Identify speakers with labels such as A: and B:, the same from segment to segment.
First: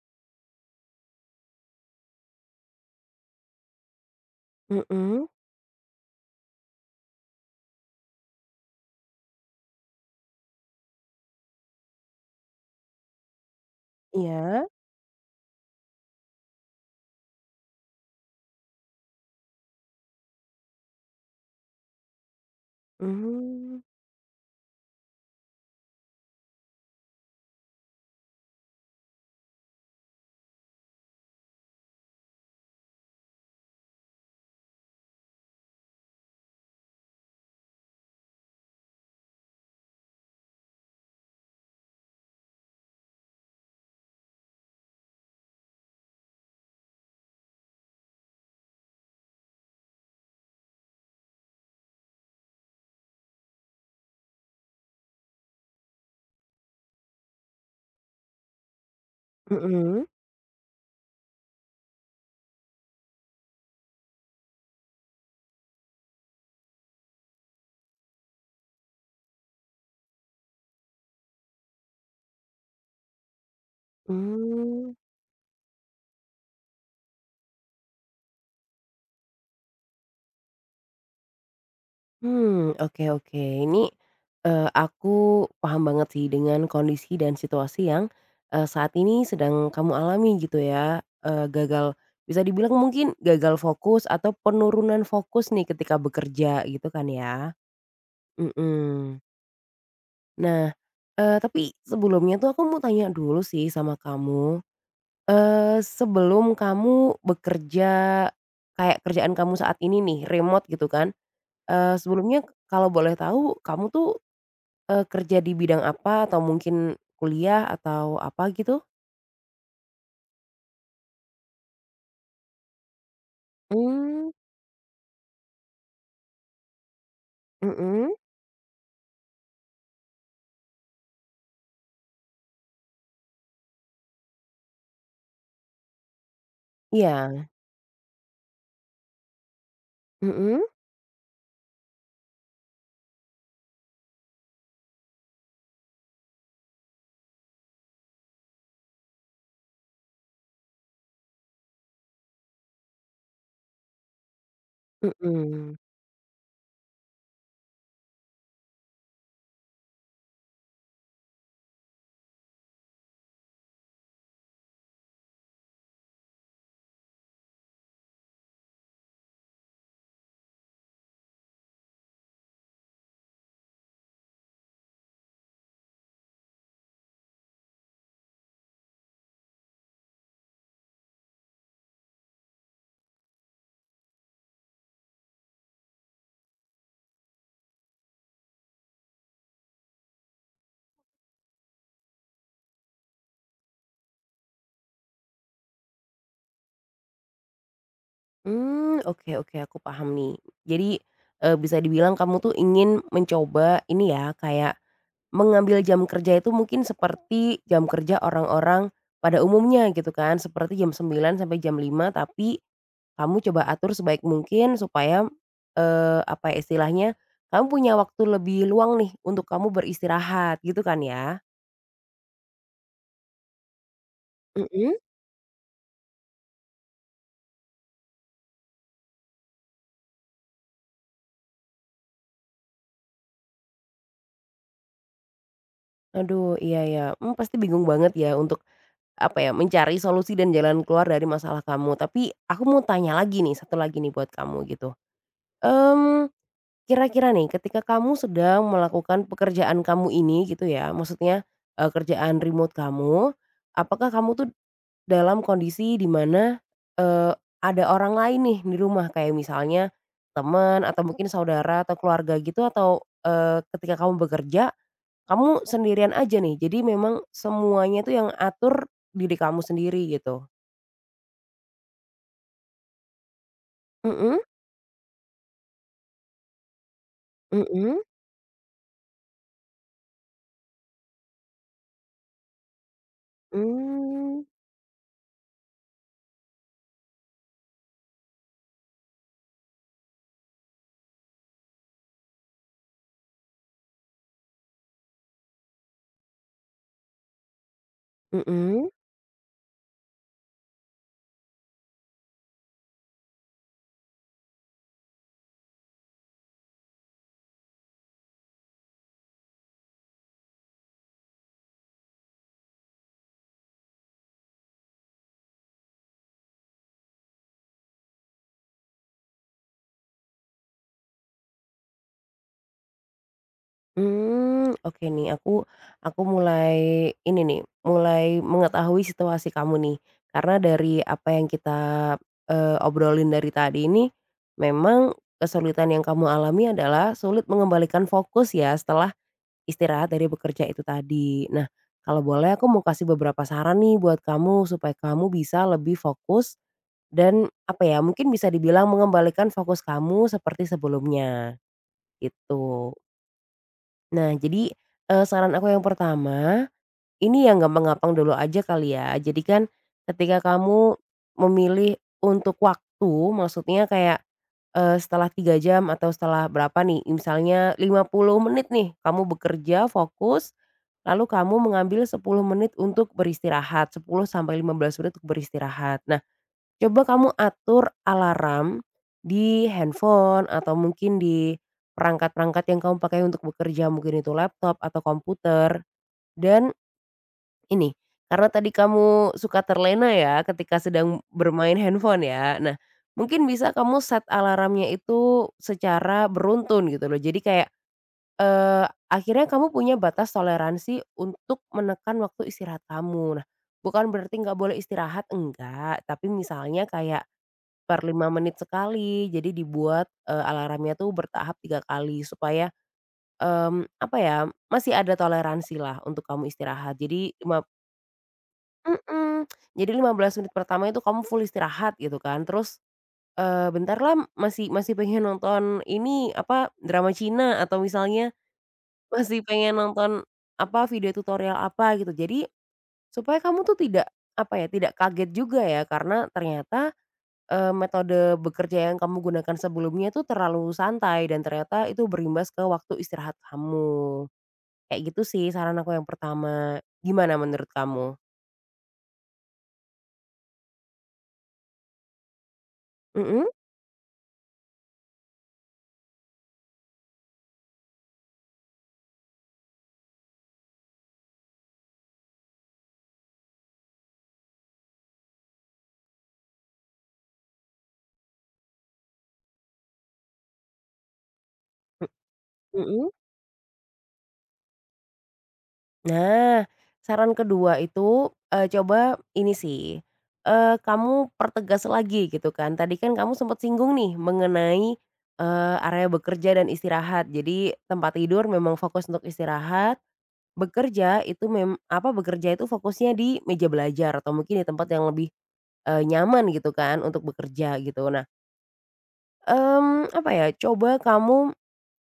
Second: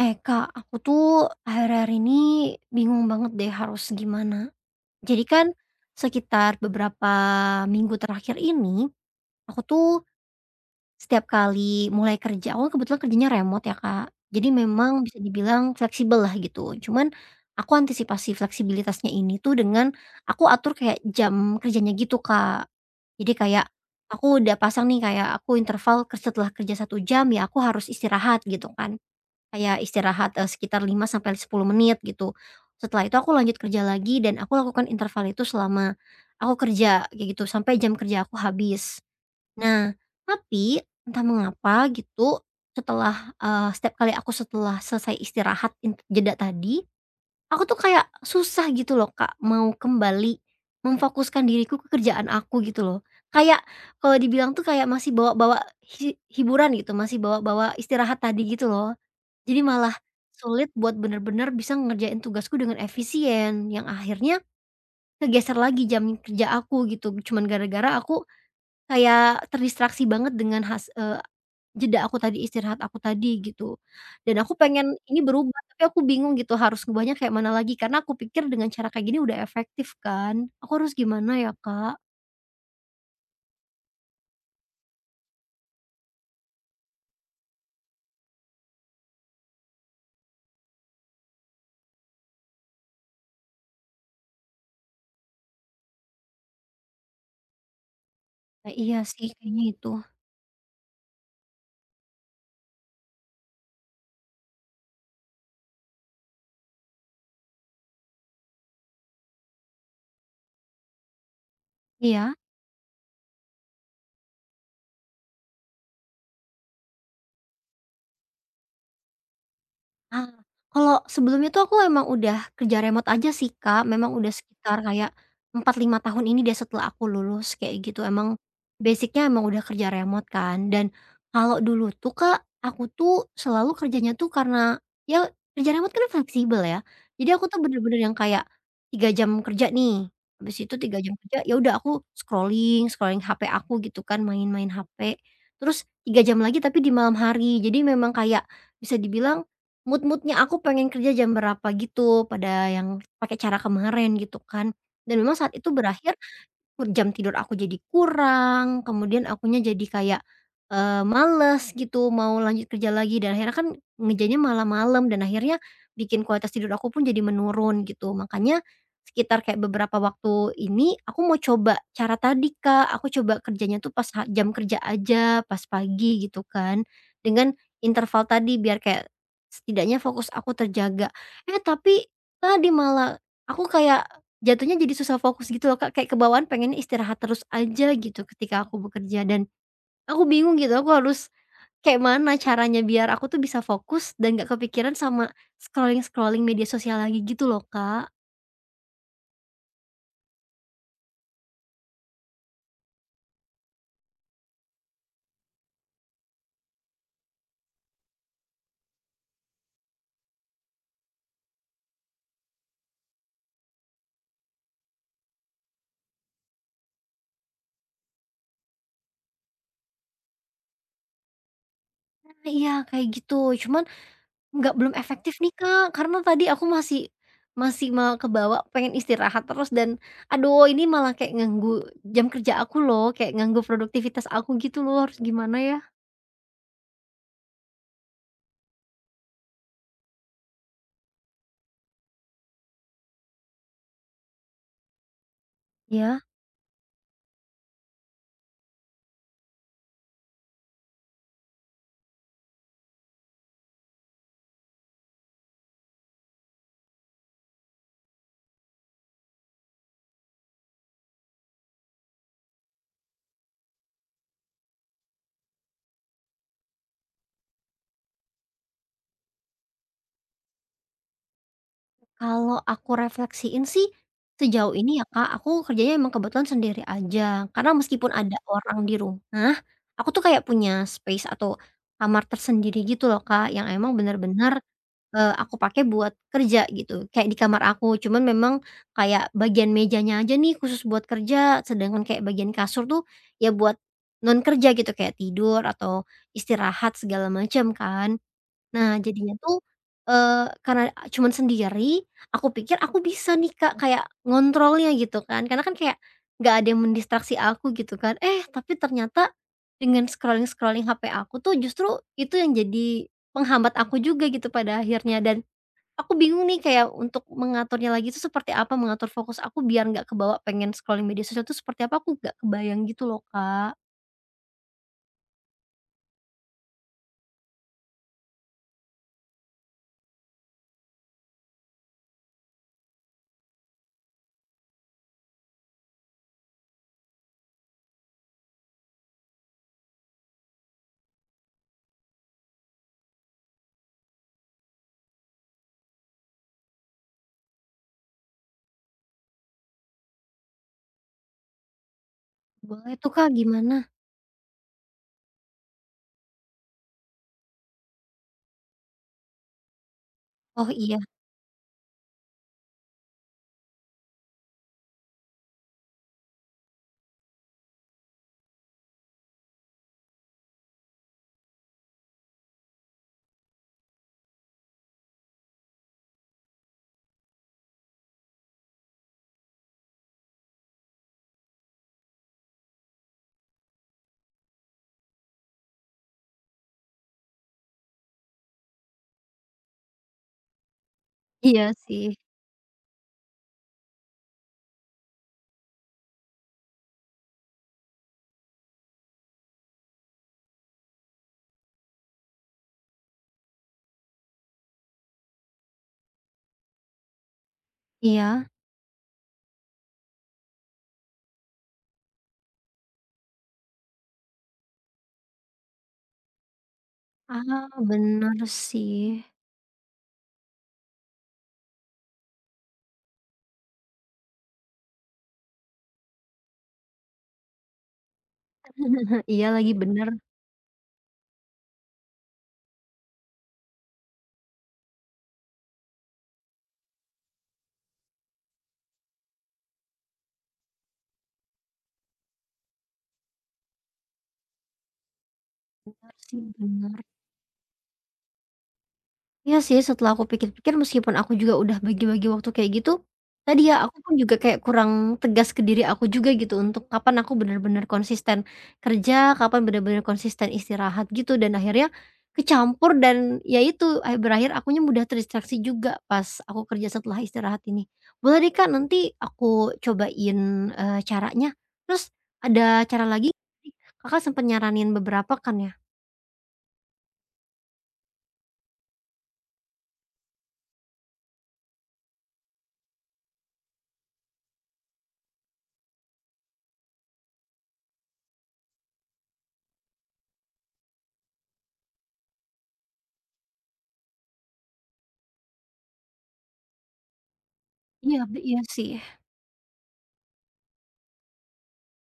A: Eh Kak, aku tuh akhir-akhir ini bingung banget deh harus gimana. Jadi
B: Mhm,
A: kan sekitar beberapa minggu terakhir ini, aku tuh setiap kali mulai kerja, aku kan kebetulan kerjanya remote ya Kak. Jadi
B: iya,
A: memang bisa dibilang fleksibel lah gitu. Cuman aku antisipasi fleksibilitasnya ini tuh dengan aku atur kayak jam kerjanya gitu Kak. Jadi kayak
B: mmm,
A: aku udah pasang nih kayak aku setelah kerja 1 jam ya aku harus istirahat gitu kan. Kayak istirahat, sekitar 5 sampai 10 menit gitu. Setelah itu aku lanjut kerja lagi dan aku lakukan interval itu selama aku kerja, kayak gitu, sampai jam kerja aku habis. Nah, tapi entah mengapa gitu setelah, setiap kali aku setelah selesai istirahat int jeda tadi, aku tuh kayak susah gitu loh, Kak, mau kembali memfokuskan diriku ke kerjaan aku gitu loh. Kayak kalau dibilang tuh kayak masih bawa-bawa hiburan gitu, masih bawa-bawa istirahat tadi gitu loh. Jadi malah
B: mhm,
A: sulit buat bener-bener bisa ngerjain tugasku dengan efisien, yang akhirnya kegeser lagi jam kerja aku gitu, cuman gara-gara aku kayak terdistraksi banget dengan jeda aku tadi, istirahat aku tadi gitu. Dan aku
B: mmm,
A: pengen ini berubah, tapi aku bingung gitu harus ngubahnya kayak mana lagi, karena aku pikir dengan cara kayak gini udah efektif kan. Aku harus gimana ya, Kak?
B: mmm, oke, oke. Ini, aku paham banget sih dengan kondisi dan situasi yang, saat ini sedang kamu alami gitu ya, gagal bisa dibilang mungkin gagal fokus atau penurunan fokus nih ketika bekerja gitu kan ya,
A: Nah, iya
B: mhm.
A: sih kayaknya itu.
B: Nah, tapi sebelumnya tuh aku mau tanya dulu sih sama kamu. Sebelum kamu bekerja kayak kerjaan kamu saat ini nih, remote gitu kan,
A: Iya?
B: sebelumnya kalau boleh tahu kamu tuh, kerja di bidang apa atau mungkin kuliah atau apa gitu?
A: Ah, kalau sebelumnya tuh aku emang udah kerja remote aja sih, Kak, memang
B: Mmm,
A: udah sekitar kayak 4 5 tahun ini deh setelah aku lulus kayak gitu,
B: mhm,
A: emang basicnya emang udah kerja remote kan. Dan kalau dulu tuh, Kak, aku tuh selalu kerjanya tuh karena ya kerja remote kan fleksibel ya, jadi aku
B: iya,
A: tuh bener-bener yang kayak 3 jam kerja nih, habis
B: mhm,
A: itu 3 jam kerja ya udah aku scrolling scrolling HP aku gitu kan, main-main HP, terus 3 jam lagi tapi di malam hari. Jadi memang kayak bisa dibilang Mood-mood-nya aku pengen kerja jam berapa gitu pada yang pakai cara kemarin gitu kan, dan memang saat itu
B: mhm.
A: berakhir jam tidur aku jadi kurang, kemudian akunya jadi kayak, males gitu mau lanjut kerja lagi dan akhirnya kan ngejanya malam malam dan akhirnya bikin kualitas tidur aku pun jadi menurun gitu. Makanya sekitar kayak beberapa waktu ini aku mau coba cara tadi, Kak. Aku coba kerjanya tuh pas jam kerja aja, pas pagi gitu kan, dengan interval tadi biar kayak setidaknya fokus aku terjaga. Eh, tapi tadi malah aku kayak jatuhnya jadi susah fokus gitu loh, Kak, kayak kebawaan pengennya istirahat terus aja gitu ketika aku bekerja dan aku bingung gitu, aku harus kayak mana caranya biar aku tuh bisa fokus dan nggak kepikiran sama scrolling-scrolling media sosial lagi gitu loh, Kak.
B: Hmm, oke, oke. Aku paham nih. Jadi, bisa dibilang kamu tuh ingin mencoba ini ya, kayak mengambil jam kerja itu mungkin seperti jam kerja orang-orang pada umumnya gitu kan, seperti jam 9 sampai jam 5, tapi kamu coba atur sebaik mungkin supaya, apa ya istilahnya, kamu punya waktu lebih luang nih untuk kamu beristirahat gitu kan ya?
A: Nah, iya kayak gitu, cuman nggak belum
B: Mhm?
A: efektif nih, Kak, karena tadi aku masih masih mau kebawa pengen istirahat terus dan aduh ini malah kayak nganggu jam kerja aku loh, kayak nganggu produktivitas aku gitu loh, harus gimana ya?
B: Aduh, iya ya. Pasti bingung banget ya untuk, apa ya, mencari solusi dan jalan keluar dari masalah kamu. Tapi aku mau tanya lagi nih, satu lagi nih buat kamu gitu.
A: Ya.
B: Mmm, Kira-kira nih ketika kamu sedang melakukan pekerjaan kamu ini gitu ya, maksudnya, kerjaan remote kamu, apakah kamu tuh dalam kondisi di mana, eee, ada orang lain nih di rumah kayak misalnya teman atau mungkin saudara atau keluarga gitu atau, ketika kamu bekerja, kamu sendirian aja nih? Jadi memang semuanya tuh yang atur diri kamu sendiri gitu?
A: Kalau aku refleksiin sih,
B: Mhm,
A: sejauh ini ya Kak, aku kerjanya emang kebetulan sendiri aja. Karena
B: mhm,
A: meskipun ada orang di rumah, aku tuh kayak punya space atau kamar tersendiri gitu loh Kak, yang emang
B: mmm,
A: bener-bener, aku pakai buat kerja gitu, kayak di kamar aku. Cuman memang kayak bagian mejanya aja nih khusus buat kerja, sedangkan kayak bagian kasur tuh ya buat non kerja gitu, kayak tidur atau istirahat segala macam kan.
B: mhm,
A: Nah, jadinya tuh, eee, karena cuman sendiri, aku pikir aku bisa nih, Kak, kayak ngontrolnya gitu kan, karena kan kayak nggak ada yang mendistraksi aku gitu kan. Eh, tapi ternyata dengan scrolling-scrolling HP aku tuh justru itu yang jadi penghambat aku juga gitu pada akhirnya dan aku bingung nih kayak untuk mengaturnya lagi itu seperti apa, mengatur fokus aku biar nggak kebawa pengen scrolling media sosial itu seperti apa, aku nggak kebayang gitu loh, Kak.
B: mmm, oke nih, aku mulai ini nih, mulai mengetahui situasi kamu nih. Karena dari apa yang kita, obrolin dari tadi ini, memang kesulitan yang kamu alami adalah sulit mengembalikan fokus ya setelah istirahat dari bekerja itu tadi. Nah, kalau boleh aku mau kasih beberapa saran nih buat kamu supaya kamu bisa lebih fokus, dan apa ya, mungkin bisa dibilang mengembalikan fokus kamu seperti sebelumnya, gitu.
A: Boleh tuh, Kak, gimana?
B: Nah jadi, saran aku yang pertama, ini yang gampang-gampang dulu aja kali ya. Jadi kan ketika
A: Oh,
B: kamu
A: iya.
B: memilih untuk waktu, maksudnya kayak, setelah 3 jam atau setelah berapa nih, misalnya 50 menit nih kamu bekerja fokus, lalu kamu mengambil 10 menit untuk beristirahat, 10 sampai 15 menit untuk beristirahat. Nah, coba kamu atur alarm di handphone atau mungkin di perangkat-perangkat yang kamu pakai untuk bekerja, mungkin itu laptop atau komputer. Dan ini, karena tadi kamu suka terlena ya ketika sedang
A: Iya
B: bermain
A: sih.
B: handphone ya. Nah, mungkin bisa kamu set alarmnya itu secara beruntun gitu loh. Jadi kayak, eee, akhirnya kamu punya batas toleransi untuk menekan waktu istirahat kamu. Nah, bukan berarti nggak boleh istirahat, enggak. Tapi misalnya kayak per 5
A: Iya.
B: menit sekali, jadi dibuat, alarmnya tuh bertahap 3 kali supaya, apa ya, masih ada toleransi lah untuk kamu istirahat. Jadi lima
A: Ah, bener sih.
B: Mhm, jadi 15 menit pertama itu kamu full istirahat gitu kan, terus, bentarlah masih masih pengen nonton ini, apa, drama Cina atau misalnya masih
A: Iya lagi,
B: pengen
A: bener
B: nonton, apa, video tutorial apa gitu. Jadi supaya kamu tuh tidak, apa ya, tidak kaget juga ya karena ternyata, metode bekerja yang kamu gunakan sebelumnya itu terlalu santai dan ternyata itu berimbas ke waktu istirahat kamu. Kayak gitu sih saran aku yang
A: bener sih,
B: pertama.
A: bener.
B: Gimana menurut kamu?
A: Iya sih, setelah aku pikir-pikir meskipun aku juga udah bagi-bagi waktu kayak gitu,
B: Mhm,
A: tadi ya aku pun juga kayak kurang tegas ke diri aku juga gitu untuk kapan aku benar-benar konsisten kerja, kapan benar-benar konsisten istirahat gitu dan akhirnya kecampur dan ya itu, berakhir akunya mudah terdistraksi juga pas aku kerja setelah istirahat ini. Boleh deh Kak, nanti aku cobain, caranya. Terus ada cara
B: mhm.
A: lagi Kakak sempat nyaranin beberapa kan ya?
B: Nah, saran kedua itu, coba ini sih, kamu pertegas lagi gitu kan. Tadi kan kamu sempat singgung nih mengenai, area bekerja dan istirahat. Jadi tempat tidur memang fokus untuk istirahat, bekerja itu fokusnya di meja belajar atau mungkin di tempat yang lebih, nyaman gitu kan untuk bekerja gitu.
A: Iya,
B: Nah,
A: iya sih.
B: apa ya, coba kamu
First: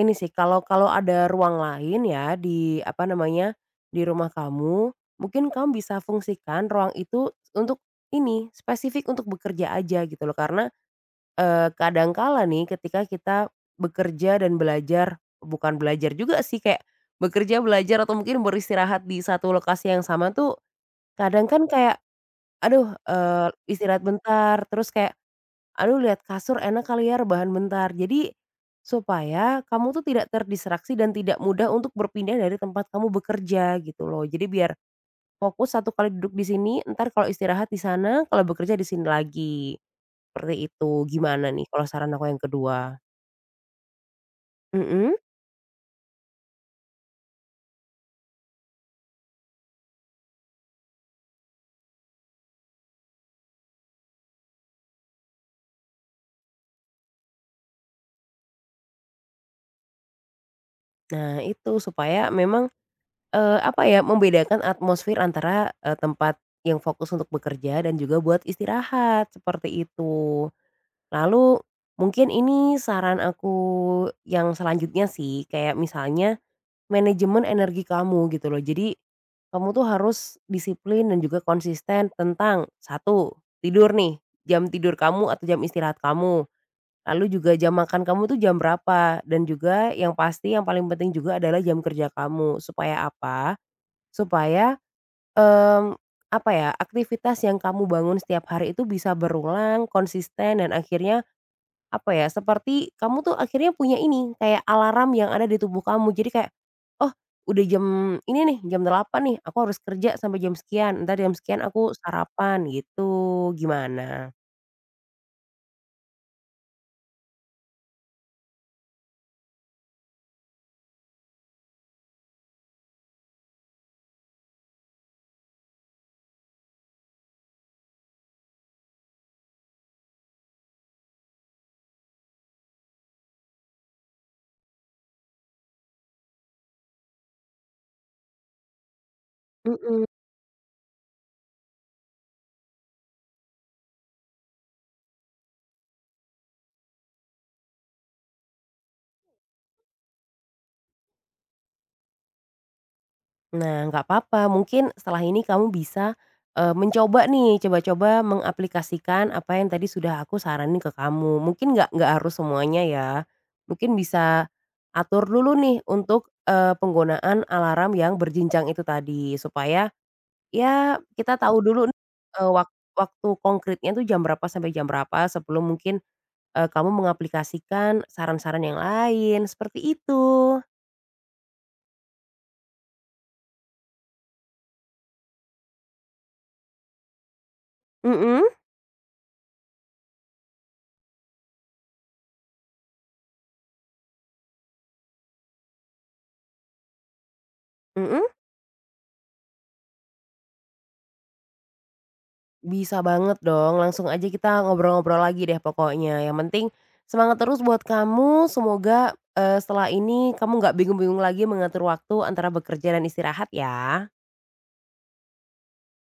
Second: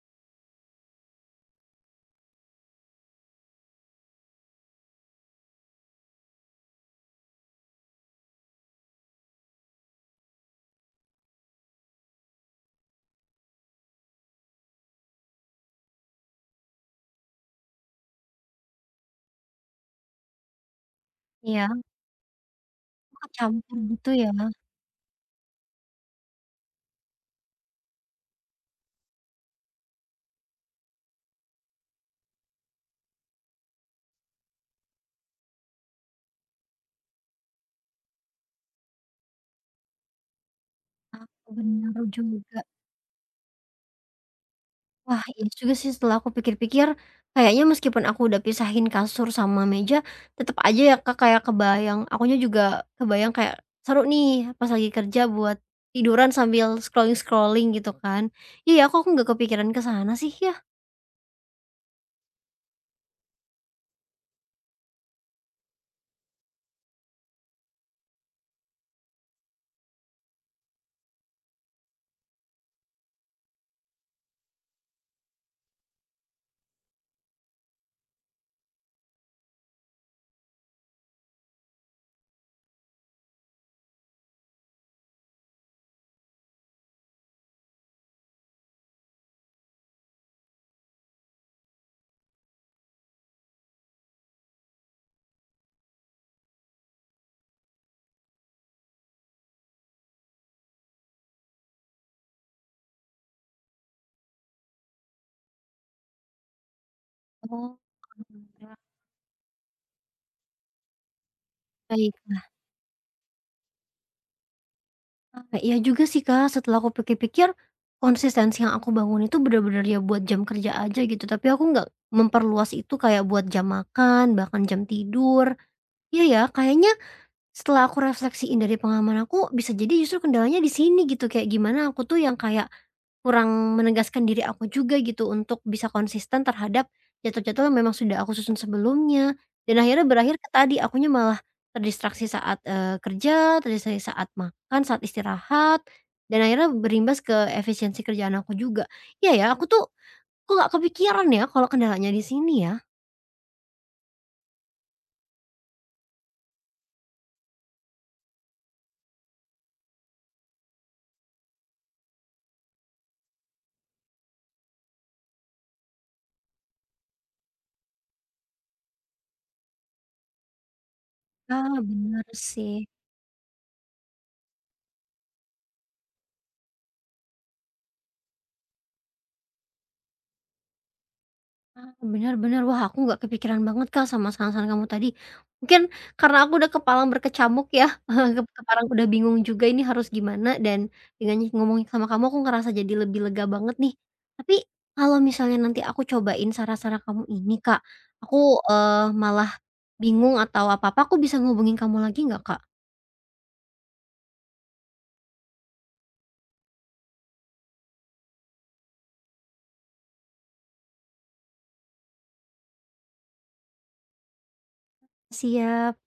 B: ini sih kalau kalau ada ruang lain ya di apa namanya, di rumah kamu, mungkin kamu bisa fungsikan ruang itu untuk ini, spesifik untuk bekerja aja gitu loh. Karena, kadangkala nih ketika kita bekerja dan belajar, bukan belajar juga sih kayak bekerja, belajar, atau mungkin beristirahat di satu lokasi yang sama tuh kadang kan
A: Iya,
B: kayak, aduh,
A: aku kecampur
B: istirahat
A: gitu ya.
B: bentar, terus kayak, aduh, lihat kasur enak kali ya rebahan bentar. Jadi, supaya kamu tuh tidak terdistraksi dan tidak mudah untuk berpindah dari tempat kamu bekerja gitu loh. Jadi biar fokus satu kali duduk di sini, entar kalau istirahat di sana, kalau bekerja di sini lagi, seperti itu. Gimana nih kalau
A: Bener
B: saran aku yang
A: juga.
B: kedua? Mhm.
A: Wah, iya juga sih setelah aku pikir-pikir, kayaknya meskipun aku udah pisahin kasur sama meja, tetap aja ya, Kak, kayak kebayang akunya juga kebayang kayak, seru nih pas lagi kerja buat tiduran sambil scrolling-scrolling gitu kan. Iya aku nggak kepikiran ke sana sih ya?
B: Nah itu supaya memang, apa ya, membedakan atmosfer antara, tempat yang fokus untuk bekerja dan juga buat istirahat, seperti itu. Lalu mungkin ini saran aku yang selanjutnya sih, kayak misalnya manajemen energi kamu gitu loh. Jadi kamu tuh harus disiplin dan juga konsisten tentang, satu, tidur nih, jam tidur kamu atau jam istirahat kamu. Lalu juga jam makan kamu tuh jam berapa? Dan juga yang pasti yang paling penting juga adalah jam kerja kamu. Supaya apa? Supaya, mmm, apa ya, aktivitas yang kamu bangun setiap hari itu bisa berulang, konsisten, dan akhirnya apa ya, seperti kamu tuh akhirnya punya ini, kayak alarm yang ada di tubuh kamu. Jadi kayak, "Oh, udah
A: Oh,
B: jam ini nih,
A: alhamdulillah.
B: jam 8 nih, aku harus kerja sampai jam sekian, ntar jam sekian aku
A: Baiklah.
B: sarapan." Gitu. Gimana?
A: Ah, iya juga sih, Kak, setelah aku pikir-pikir, konsistensi yang aku bangun itu bener-bener ya buat jam kerja aja gitu, tapi aku nggak memperluas itu kayak buat jam makan, bahkan jam tidur. Iya ya, kayaknya setelah aku refleksiin dari pengalaman aku, bisa jadi justru kendalanya di sini gitu, kayak gimana aku tuh yang kayak kurang menegaskan diri aku juga gitu untuk bisa konsisten terhadap jadwal-jadwal yang memang sudah aku susun sebelumnya. Dan
B: Mhm.
A: akhirnya berakhir ke tadi, akunya malah terdistraksi saat, kerja, terdistraksi saat makan, saat istirahat, dan akhirnya berimbas ke efisiensi kerjaan aku juga. Iya ya, aku tuh kok nggak kepikiran ya kalau kendalanya di sini ya?
B: Nah, nggak apa-apa, mungkin setelah ini kamu bisa, mencoba nih, coba-coba mengaplikasikan apa yang tadi sudah aku saranin ke kamu. Mungkin nggak harus semuanya ya, mungkin bisa atur dulu nih untuk, penggunaan alarm yang berjenjang itu tadi, supaya ya kita tahu
A: Ah,
B: dulu nih,
A: bener
B: eee, wak
A: sih.
B: waktu konkretnya tuh jam berapa sampai jam berapa sebelum mungkin, kamu mengaplikasikan saran-saran yang lain, seperti itu.
A: Ah, bener. Wah, aku nggak kepikiran banget, Kak, sama saran-saran kamu tadi. Mungkin karena aku udah kepala berkecamuk ya,
B: Mhm,
A: kepala udah bingung juga ini harus gimana, dan dengan ngomongin sama kamu, aku ngerasa jadi lebih lega banget nih. Tapi kalau misalnya nanti aku cobain saran-saran kamu ini, Kak,
B: mhm?
A: aku, malah bingung atau apa-apa, aku bisa ngubungin kamu lagi nggak, Kak?
B: Bisa banget dong, langsung aja kita ngobrol-ngobrol lagi deh pokoknya. Yang penting semangat terus buat kamu, semoga, setelah ini kamu nggak bingung-bingung lagi mengatur waktu antara bekerja dan istirahat ya.
A: Siap.